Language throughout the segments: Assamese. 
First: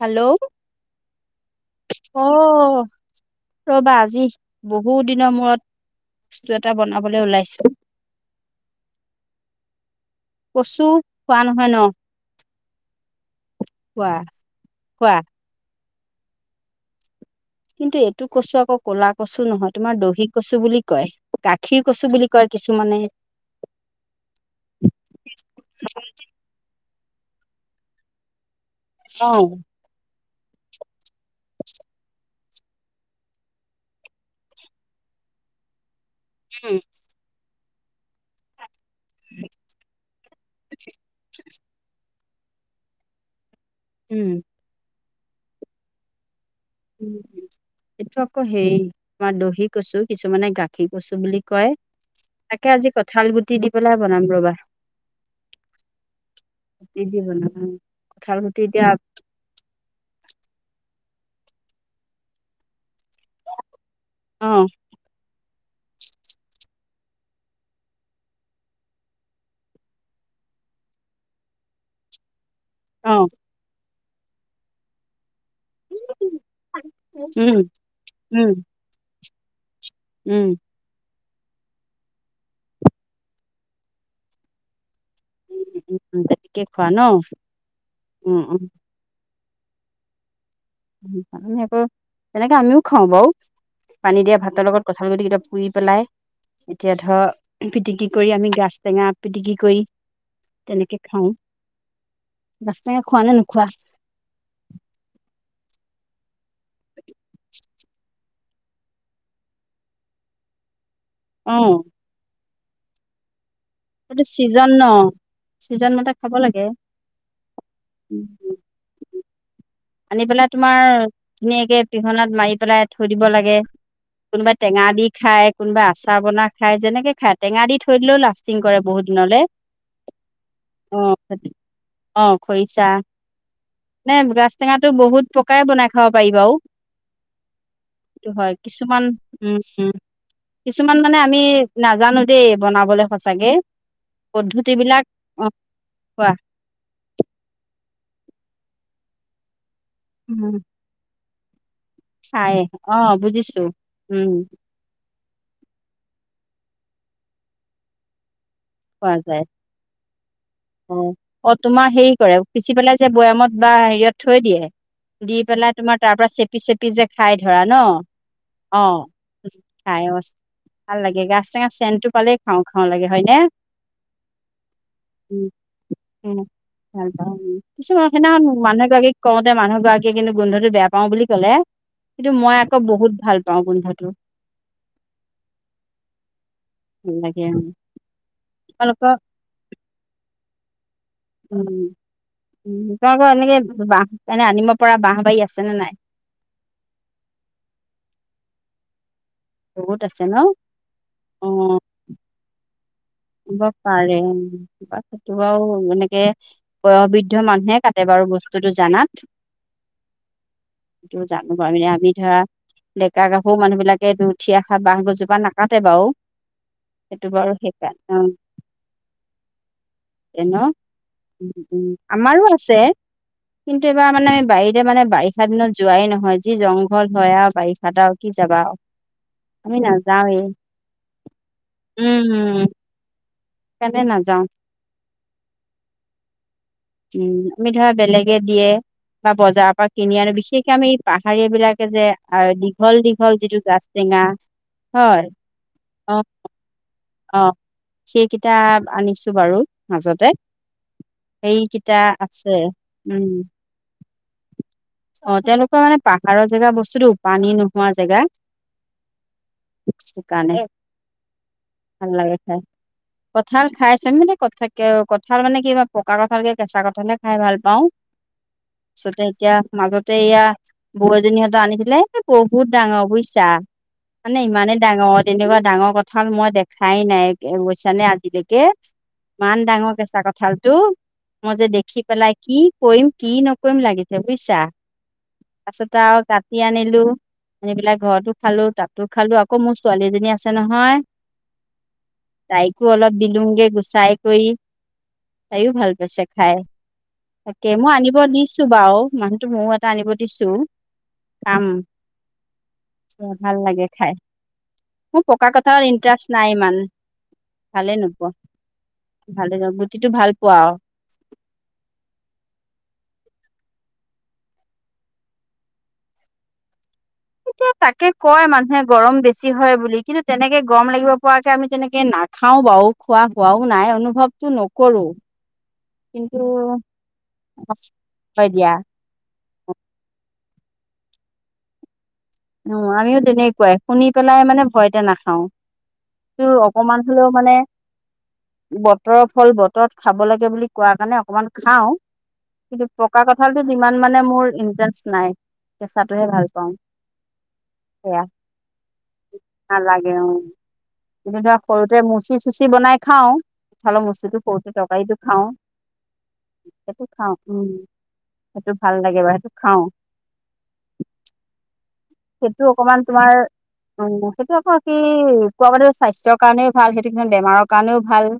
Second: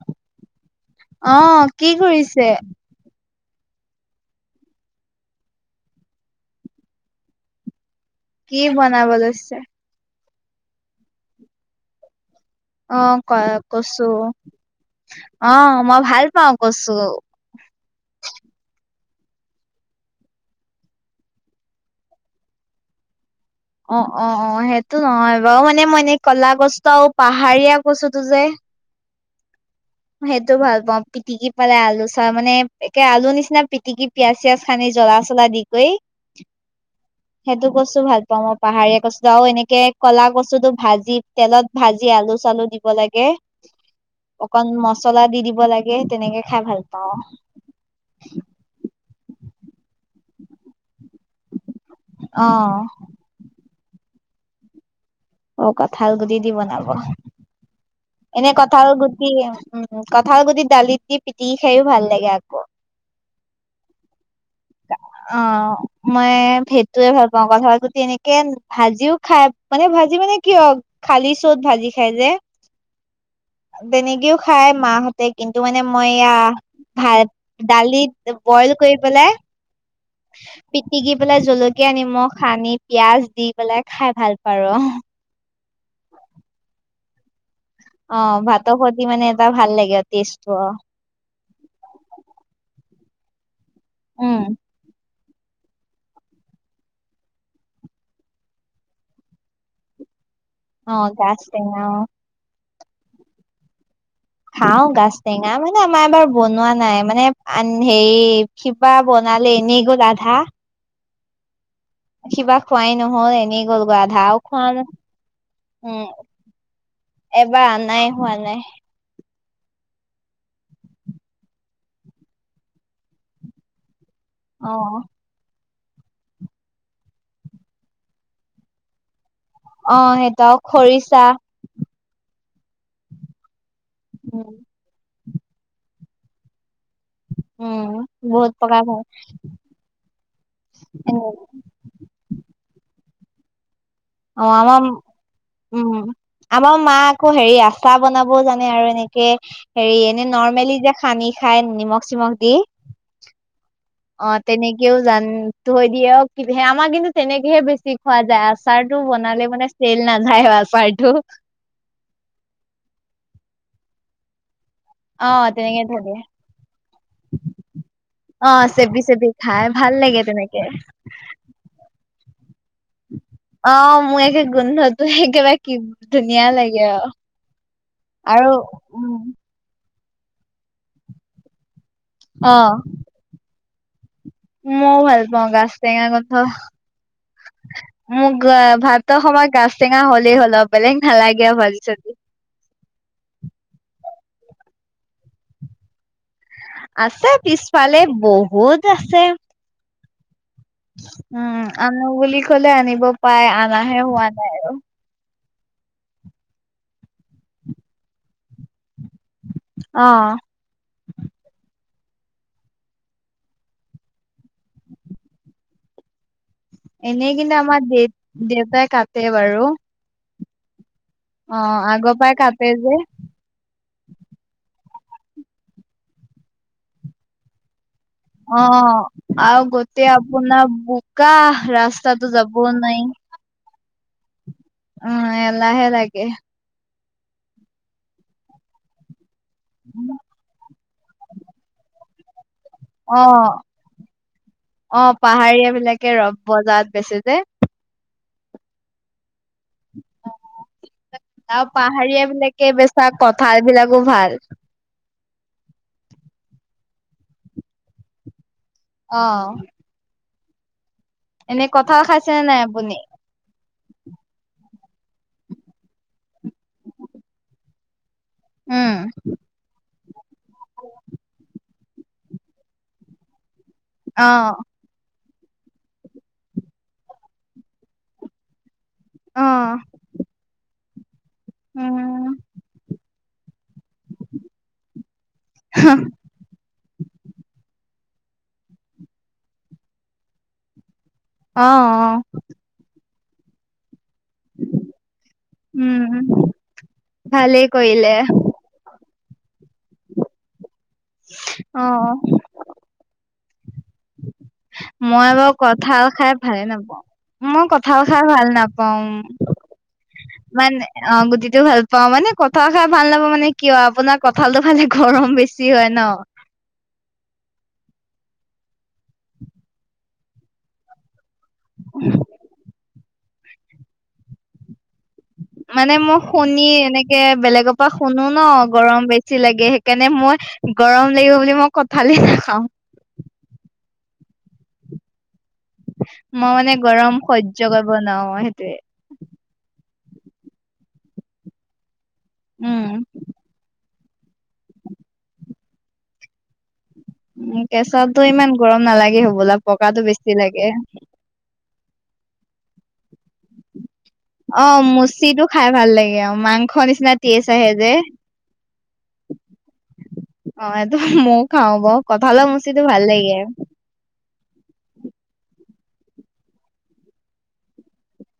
হেল্ল'। অ' কি অ কৰিছে? ৰ'বা আজি বহুত দিনৰ মূৰত, বস্তু এটা বনাবলৈ ওলাইছো। কি বনাব লৈছে? কচু খোৱা নহয় ন। অ' কচু, খোৱা খোৱা অ' মই ভাল পাওঁ কচু। কিন্তু এইটো কচু আকৌ কলা কচু নহয় তোমাৰ দহি কচু বুলি কয়। গাখীৰ কচু বুলি কয় কিছুমানে। অ', অ', অ' সেইটো নহয় বাৰু মানে মই এনেই ক'লা গছতো আৰু পাহাৰীয়া কচুতো যে। অ'। সেইটো ভাল পাওঁ পিটিকি পালে আলু চা মানে একে আলু নিচিনা পিটিকি- পিয়াজ চিয়াজ সানি জ্বলা চলা দি কৈ। উম। সেইটো কচু ভাল পাওঁ মই। পাহাৰীয়া কচু আৰু এনেকে ক'লা কচুটো ভাজি তেলত ভাজি আলু চালু দিব লাগে। উম। অকন মছলা দি দিব লাগে তেনেকে খাই ভাল লাগে। এইটো আকৌ হেৰি আমাৰ দহি কচু কিছুমানে গাখীৰ কচু বুলি কয়। অ তাকে আজি কঁঠাল গুটি দি পেলাই বনাম ৰবা। অ কঁঠাল গুটি দি বনাব। গুটি দি উম। এনে গুটি এতিয়া কঁঠাল গুটি উম কঁঠাল গুটিত দালিত দি পিটিকি খাওঁ ভাল লাগে আকৌ। অহ। অ মই সেইটোৱে ভাল পাওঁ কঁঠাল গুটি এনেকে ভাজিও খাই- মানে ভাজি মানে কিয় খালি চ'ত ভাজি খাই যে। অ'। তেনেকেও খাই মাহতে- কিন্তু মানে মই এয়া ভাত উম দালিত উম বইল কৰি পেলাই। উম। পিটিকি পেলাই, জলকীয়া নিমখ সানি পিয়াজ দি পেলাই খাই ভাল পাৰোঁ তেনেকে খোৱা ন? অ', উম, উম, ভাতৰ খতি মানে এটা ভাল লাগে টেষ্টটো, অ' আমি আকৌ তেনেকে আমিও খাওঁ বাৰু, পানী উম দিয়া ভাতৰ লগত কঠাঁল গুটি কেইটা পুই পেলাই, এতিয়া ধৰ পিটিকি কৰি আমি গাছ টেঙা, পিটিকি কৰি অ তেনেকে খাওঁ, গাজ টেঙা অ গাজ টেঙা খোৱা নে নোখোৱা? খাওঁ গাছ টেঙা, মানে আমাৰ এবাৰ বনোৱা নাই মানে, আ হেৰি কিবা বনালে, এনেই গ'ল আধা অ'। সিবা খোৱাই ন'হল এনেই গ'ল। সেইটো ধাও খোৱা ছিজন ন, ছিজন উম, মতে খাব লাগে এবাৰ আনাই উম, হোৱা নাই। আনি পেলাই তোমাৰ ধুনীয়াকে পিহনাত মাৰি পেলাই থৈ দিব লাগে। কোনোবা অ টেঙা দি খাই কোনোবা আচাৰ বনাই খাই, যেনেকে খায় টেঙা দি থৈ দিলেও লাষ্টিং কৰে বহুত দিনলৈ। অ সেইটো অ', খৰিচা অ', খৰিচা নে উম গাছ তো বহুত পকাই বনাই খাব পাৰি বাৰু উম সটো বহুত হয়, প্ৰকাৰ কিছুমান, উম, উম, কিছুমান মানে আমি নাজানোঁ দেই বনাবলৈ, সঁচাকে অ', পদ্ধতি আমাৰ বিলাক অ উম, কোৱা আমাৰ মা আকৌ হেৰি, আচাৰ বনাবও জানে আৰু এনেকে হেৰি এনে নৰ্মেলি যে সানি খায়, নিমখ চিমখ দি চাই, অ', বুজিছোঁ। অ', তেনেকেও জানৈ দিয়ে, আমাৰ কিন্তু তেনেকেহে বেছি খোৱা যায়, আচাৰটো খোৱা যায় বনালে মানে চেল নাযায়, অ আচাৰটো অ তোমাৰ হেৰি কৰে, পিচি পেলাই যে বৈয়ামত বা হেৰিয়ত থৈ দিয়ে দি অ', পেলাই, তেনেকে থৈ তোমাৰ তাৰ দিয়ে। পৰা চেপি চেপি যে খাই ধৰা ন। অ', চেবি চেবি খাই, ভাল লাগে তেনেকে। ভাল লাগে, গাছ টেঙা চেনটো পালেই খাওঁ খাওঁ লাগে, হয় নে? অ', মই একে গোন্ধ ত সেইেবাৰে, কি উম ধুনীয়া লাগে ভাল আৰু, পাওঁ উম কিছুমান সেইদিনাখন আৰু মানুহ এগৰাকীক উম কওঁতে মানুহ গৰাকীয়ে কিন্তু গোন্ধটো বেয়া পাওঁ বুলি ক'লে, কিন্তু মই অ', আকৌ বহুত ভাল পাওঁ গোন্ধটো। মইও ভাল পাওঁ, গাজ টেঙা গোন্ধ। ভাল লাগে উম, মোক গ, ভাত তোমালোকৰ সময় গাছ টেঙা হলেই হ'ল, বেলেগ ভাল লাগে ভাজি উম চাজি। উম, তোমালোকৰ এনেকে বাঁহ, এনে আনিব পৰা বাহ বাৰী আছে নে নাই? আছে পিছফালে, বহুত আছে। বহুত আছে ন? অ উম আনো বুলি ক'লে আনিব পাই, আনিব অনাহে পাৰে হোৱা উম, নাই আৰু। বা সেইটো আৰু, এনেকে বয়বৃদ্ধ মানুহে কাটে বাৰু বস্তুতটো জানাত অ'। জানো বাৰু, আমি ধৰা ডেকা গাভৰু মানুহ বিলাকে দু উঠি অহা বাহঁ গছজোপা নাকাটে বাৰু সেইটো এনেই বাৰু কিন্তু আমাৰ দ, দেউতাই কাটে বাৰু টেনৰ, উম, অ উম, আগৰ পৰাই আমাৰো কাটে আছে যে কিন্তু এইবাৰ মানে বাৰীতে মানে বাৰিষা দিনত যোৱাই নহয, যি জংঘল হয় আৰু, বাৰিষা আৰু কি যাবা আৰু অ', আৰু আমি গোতেেই নাযাওৱেই। আপোনোনাৰ বোকা, ৰাস্তাটো যাব নাই কেনে নাযাওঁ। উ, এলাহে লাগে। উম, আমি ধৰা বেলেগে দিয়ে বা বজাৰৰ পৰা কিনি আনে, বিশেষকে আমি পাহাৰীবিলাকে যে আ, দীঘল অ দীঘল যিটো গাছ টেঙা অ' হয় অ পাহাৰীয়াবিলাকে ৰব বজাৰত বেচে যে। অ' সেইকেইটা আনিছোঁ বাৰু মাজতে। সেইকেইটা আছে পাহাৰীয়াবিলাকে বেচা উম কঁঠালবিলাকো ভাল। অ' তেওঁলোকৰ মানে পাহাৰৰ জেগা বস্তুটো পানী নোহোৱা জেগা অ'। সেই কাৰণে। এনে কঠাল খাইছে নে নাই আপুনি? কঁঠাল খাইচোন মানে কঁঠাকে কঁঠাল মানে কি পকা কঁঠালকে কেঁচা কঁঠালহে খাই ভাল পাওঁ। উম পিছতে এতিয়া মাজতে এয়া বৌ এজনীহঁতে আনিছিলে বহুত ডাঙৰ বুইছা অ মানে ইমানে ডাঙৰ তেনেকুৱা ডাঙৰ কঁঠাল মই দেখাই নাই বুজিছানে আজিলৈকে। অ ইমান ডাঙৰ কেঁচা কঁঠালটো। মই যে দেখি পেলাই উম কি কৰিম কি নকৰিম লাগিছে বুজিছা। পাছত আৰু কাট টি আনিলোঁ আনি পেলাই ঘৰতো খালোঁ, তাতো খালোঁ আকৌ মোৰ ছোৱালীজনী আছে নহয় অ', অ'। তাইকো অলপ দিলোংগে গুচাই কৰি, তাইও ভাল উম ছে খাই। ভালেই তাকে মই কৰিলে আনিব দিছোঁ বাৰু মানুহটো ময়ো এটা আনিব দিছোঁ। খাম, অ ভাল লাগে খাই। মোৰ মই পকা বাৰু কথাত কঠাল ইণ্টাৰেষ্ট খাই নাই ভালে ইমান নাপাওঁ। মই ভালে কঁঠাল খাই নোপোৱা ভাল নাপাওঁ। ভালে গুটিটো ভাল পোৱা আৰু মানে অ' গুটিটো ভাল পাওঁ মানে কঁঠাল খাই ভাল নাপাওঁ মানে কিয় আপোনাৰ কঁঠালটো খালে গৰম বেছি হয় ন'। এতিয়া তাকে কয় মানুহে গৰম বেছি হয় বুলি কিন্তু তেনেকে গৰম লাগিব কুৱাকে আমি তেনেকে নাখাওঁ বাৰু, খোৱা হোৱাও নাই, অনুভৱটো নকৰোঁ। মানে মই শুনি এনেকে বেলেগৰ পৰা শুনো হয় ন' দিয়া গৰম বেছ বেছি লাগে সেইকাৰণে মই গৰম লাগিব বুলি মই কঠালি নাখাওঁ। উম, আমিও তেনেকুৱাই, শুনি পেলাই মানে ভয়তে নাখাওঁ। মই মানে গৰম সহ্য কৰিব নোৱাৰোঁ সেইটোয়ে। বতৰৰ ফল বতৰত খাব লাগে বুলি কোৱা কাৰণে অকমান খাওঁ কিন্তু উম পকা কঠ কঠালটোত ইমান মানে মোৰ ইণ্টাৰেষ্ট নাই, কেঁচাটোহে ভাল পাওঁ। উম, সেয়া কেঁচাটো ইমান গৰম নালাগে হ'বলা, পকাটো বেছি লাগে। এনেকা সৰুতে মুচি চুচি বনাই খাওঁ। চালৰ মুচিটো অ ফুৰতে তৰকাৰীটো মুচিটো খাওঁ, খাই ভাল লাগে আৰু মাংস সেইটো নিচিনা খাওঁ টেষ্ট আহে উম। যে সেইটো ভাল লাগে বা সেইটো খাওঁ। অ' এইটো ময়ো খাওঁ বাও, কঁঠালৰ মুচিটো ভাল লাগে। উ, সেইটো আকৌ কি কোৱা বাতো স্বাস্থ্যৰ কাৰণেও ভাল, সেইটো কিমান বেমাৰৰ কাৰণেও ভাল।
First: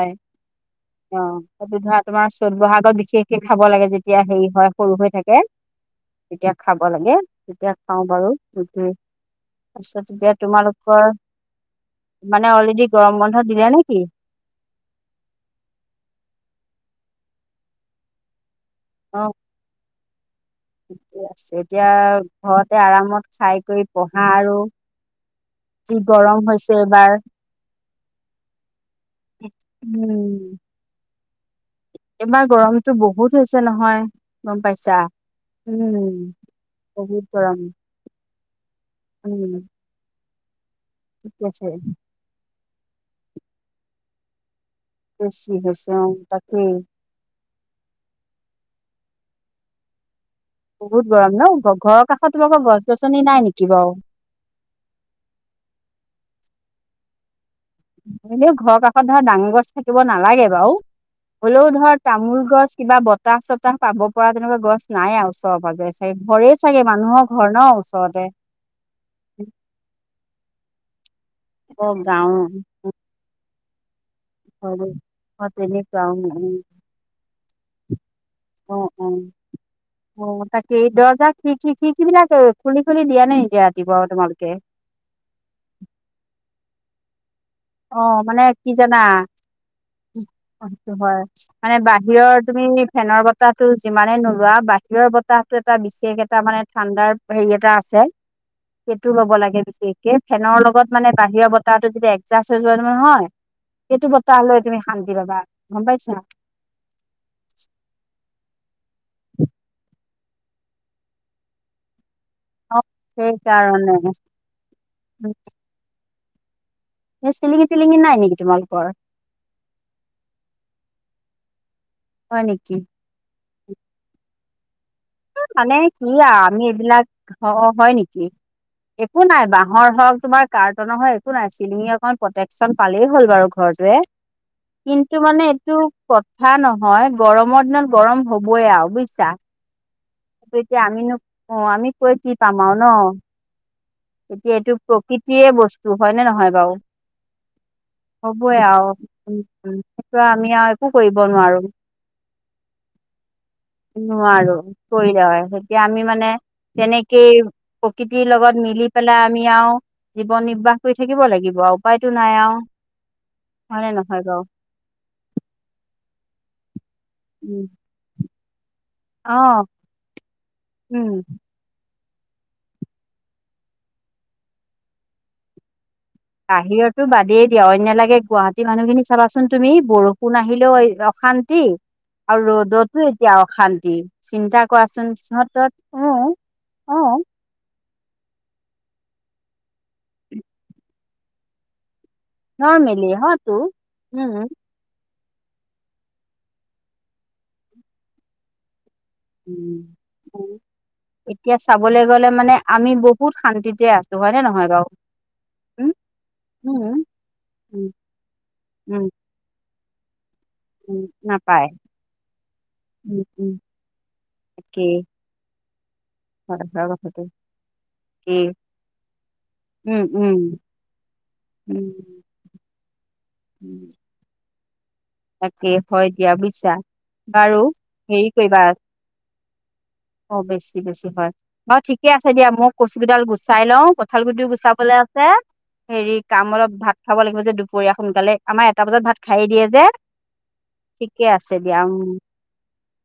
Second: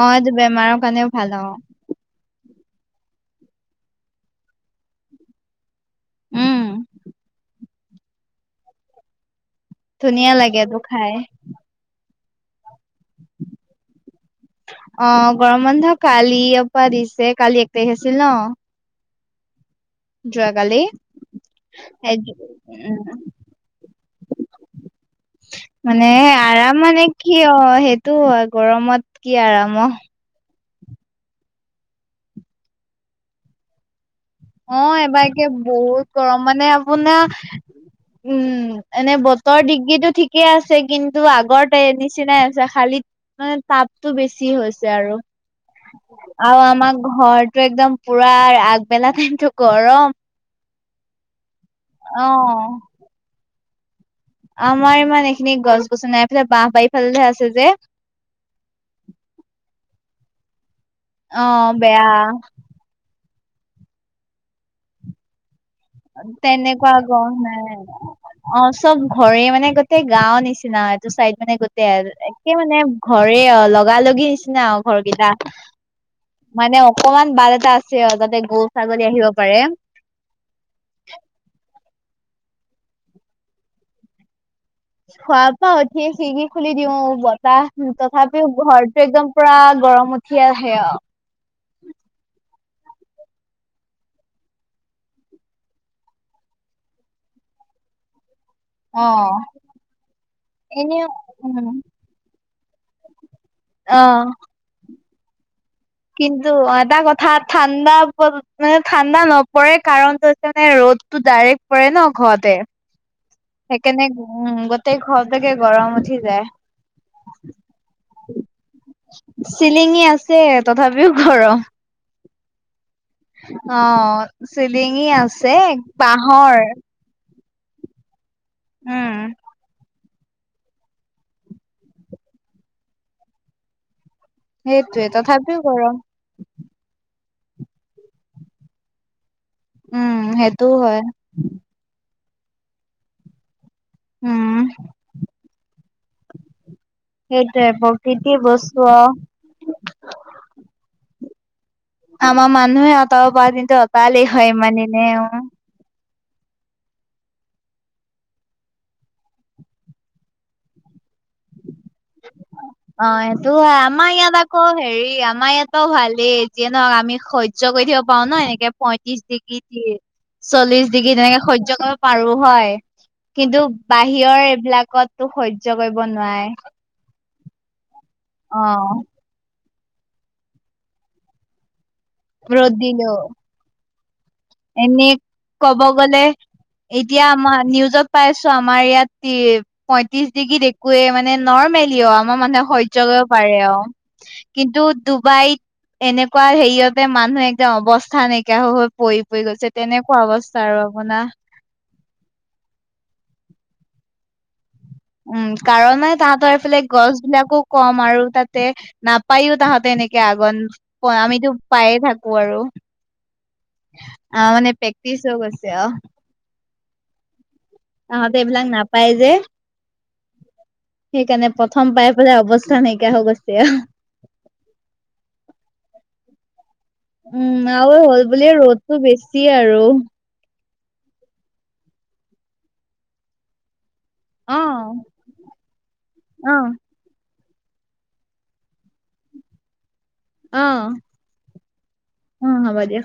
অ এইটো বেমাৰৰ কাৰণেও অ' ভাল সেইটো ধৰা তোমাৰ চ'ত বহা'গত বিশেষকে খাব লাগে যেতিয়া হেৰি হয় সৰু হৈ থাকে। তেতিয়া উম খাব লাগে, তেতিয়া খাওঁ বাৰু। পাছত ধুনীয়া এতিয়া লাগে এইটো তোমালোকৰ, খাই মানে অলৰেডি গৰম বন্ধ দিলে নেকি? অ' গৰম বন্ধ কালি পৰা দিছে, কালি এক তাৰিখ আছিল ন'। অ যোৱাকালি ঠিকে আছে, এতিয়া আও ঘৰতে উম আৰামত খাই কৰি পঢ়া আৰু যি মানে গৰম হৈছে আৰাম মানে এইবাৰ। কি হয়, সেইটোও হয়, গৰমত কি আৰাম আও উম, এইবাৰ গৰমটো বহুত হৈছে নহয় গম অ', পাইছা? এইবাৰ একে বহুত উম, গৰম, মানে বহুত আপোনাৰ গৰম। উম, এনে উম, বতৰ ডিগ্ৰীটো ঠিক কে আছে, কিন্তু ঠিক আগৰ আছে তে নিচিনাই আছে, খালী মানে তাপতো বেছি হৈছ ছে আৰু, বেছি হৈছে অ, আৰু তাকেই। আমাক ঘৰটো একদম পুৰা আগবেলা টাইমটো গৰম! বহুত গৰম ন, ঘৰৰ অ কাষত তোমালোকৰ গছ গছনি নাই নেকি বাৰু? আমাৰ ইমান এইখিনিত গছ গছনি নাই, এইফালে বাঁহ বাৰীফালেহে আছে যে এনেও ঘৰৰ কাষত ধৰা ডাঙৰ গছ থাকিব নালাগে বাৰু অ হ'লেও ধৰা বেয়া তামোল গছ, কিবা বতাহ চতাহ পাব পৰা তেনেকুৱা গছ নাই আৰু ওচৰে পাজৰে? হেই ঘৰেই চাগে তেনেকুৱা মানুহৰ গছ ঘৰ নাই ন ওচৰতে? অ, চব ঘৰে মানে, গোটেই গাঁৱৰ নিচিনা এইটো চাইদ মানে অ, গোটেই আৰু, গাঁৱৰ একে মানে ঘৰেই আৰু, লগা লগি নিছিনা আৰু ঘৰবোৰ। ঘৰ কিটা, অ, তেনেকুৱা উম, উম, মানে অক অকমান বাট এটা আছে আৰু যাতে গৰু ছাগলী আহিব পাৰে। উ, তাকে, দৰ্জা খিৰিকী খিৰিকীবিলাক খুলি খুলি দিয়া নে নিদিয়া ৰাতিপুৱা তোমালোকে? শোৱাৰ পৰা উঠিয়ে খিৰিকী খুলি দিওঁ [unintelligible] তাহ, অ মানে তথাপিও কি জানা ঘৰতো একদম পুৰা গৰম উঠি আহে সেইটো আৰু হয় মানে বাহিৰৰ, তুমি ফেনৰ বতাহটো যিমানে নোলোৱা, বাহিৰৰ বতাহটো এটা বিশেষ এটা মানে ঠাণ্ডাৰ হেৰি এটা আছে সেইটো অ ল'ব লাগে বিশেষকে, ফেনৰ লগত এনে মানে বাহিৰা উম বতাহটো যদি এক [unintelligible] হৈ যায় নহয়, সেইটো অ', বতাহ লৈ তুমি শান্তি পাবা। গম পাইছা? কিন্তু এটা কথা ঠাণ্ডা মানে ঠাণ্ডা নপৰে কাৰণটো হৈছে মানে ৰ'দ টো ডাইৰেক্ট পৰে ন ঘৰতে! অ সেইকাৰণে সেইকাৰনে উম, গোটেই ঘৰটো একে গৰম উঠি যায়। এই চিলিঙি তিলিঙি নাই নেকি তোমালোকৰ? চিলিঙি আছে, তথাপিও গৰম। হয় নেকি? অ', চিলিঙি আছে, মানে কি আৰু বাঁহৰ। আমি এইবিলাক অ' হয় নেকি? উম, একো নাই, বাঁহৰ হওক তোমাৰ কাৰ্টুনৰ হওক একো নাই, চিলিঙ এখন প্ৰটেকচন পালেই হ'ল বাৰু ঘৰটোৱে। সেইটোৱে কিন্তু মানে তথাপিও এইটো গৰম। কথা নহয় গৰমৰ দিনত গৰম হ'বয়ে আৰু বুইছা? উম, সেইটো সেইটোও এতিয়া হয় আমিনো কি কওঁ, আমি কৈ কি পাম আৰু ন? উম, এতিয়া এইটো প্ৰকৃতিৰে বস্তু, হয়নে নহয় বাৰু? সেইটোৱে প্ৰকৃতি হ'বই বস্তু আৰু অ'। সেইটো আমি আৰু একো কৰিব নোৱাৰোঁ। আমাৰ মানুহে অঁতৰাব পৰা হতিনতো অতৰালেই হয় ইমান দিনে, অ'। তাছত এতিয়া আমি মানে তেনেকেই প্ৰকৃতিৰ লগত মিলি পেলাই আমি আৰু জীৱন নিৰ্বাহ কৰি থাকিব লাগিব আৰু উপায়তো নাই আৰু। অ, সেইটো হয়। নে আমাৰ নহয় ইয়াত বাৰু আকৌ হেৰি আমাৰ ইয়াতো ভালেই, যিয়ে নহওক আমি স উম জ কৰি থাকিব পাৰো ন, এনেকে পঁয়ত্ৰিছ অ', ডিগ্ৰী, চল্লিশ উম, ডিগ্ৰী তেনেকে সহ্য পাৰো হয়, কিন্তু বাহিৰৰ এইবিলাকততো সহ্য কৰিব নোৱাৰে। তো বাদিয়েই দিয় অন্য লাগে গুৱাহাটী অ মানুহখিনিক চাবাচোন তুমি বৰষুণ আহিলেও অশান্তি আৰু ৰ'দ ৰ'দতো এতিয়া অশান্তি চিন্তা এনে কৰাচোন সিহঁতত ক'ব গলে অ', অ', এতিয়া আমা নিউজত পাইছো আমাৰ ইয়াত কি পইয়ত্ৰিশ ডিগ্ৰীত একোৱে মানে নৰ্মেলি অআ আমা মানুহে সহ্য নৰ্মেলি কৰিব হয়তো পাৰে আ উম, কিন্তুত ডুবাইত এনেকুৱা হেৰিয়তে মানুহে একদম অৱস্থা নাইকিয়া হৈহৈ পৰি গৈছে উম। তেনেকুৱা উম অৱস্থা আৰু আপোনা এতিয়া চাবলে গ'লে মানে আমি বহুত শান্তিতে আছো হয়নে নহয় বাৰু উম কাৰণে তাহাঁতৰ এইফালে উম। গছ বিলাকো উম, কম আৰু তাতে উম, না পায়ো তাহাঁতে এনেকে আগণ উম, আমিতো নাপায় পায়ে থাকো আৰু উম, উম, আমাৰ মানে একেই প্ৰেকটিছ হৈ গৈছে অ হয় হয় কথাটো তহঁতে একেই এইবিলাক নাপায় যে উম, উম, সেইকাৰণে উম। প্ৰথম পাই পেলাই অৱস্থা নাইকিয়া হৈ গৈছে উম আৰু তাকে হয় দিয়া বুইছা উম, বাৰু আৰু হ'ল হেৰি বুলিয়ে কৰিবা ৰ'দটো বেছি আৰু। অ বেছি বেছি হয় বাৰু ঠিকে আছে দিয়া মই কচু গিডাল গুচাই লও কঁঠাল গুটিও অ', গুচাবলে আছে হেৰি কাম অলপ অ', ভাত খাব লাগিব যে দুপৰীয়া সোনকালে আমাৰ এটা বজাত ভাত খাই দিয়ে যে অ ঠিকে আছে দিয়া উম উম হ'ব দিয়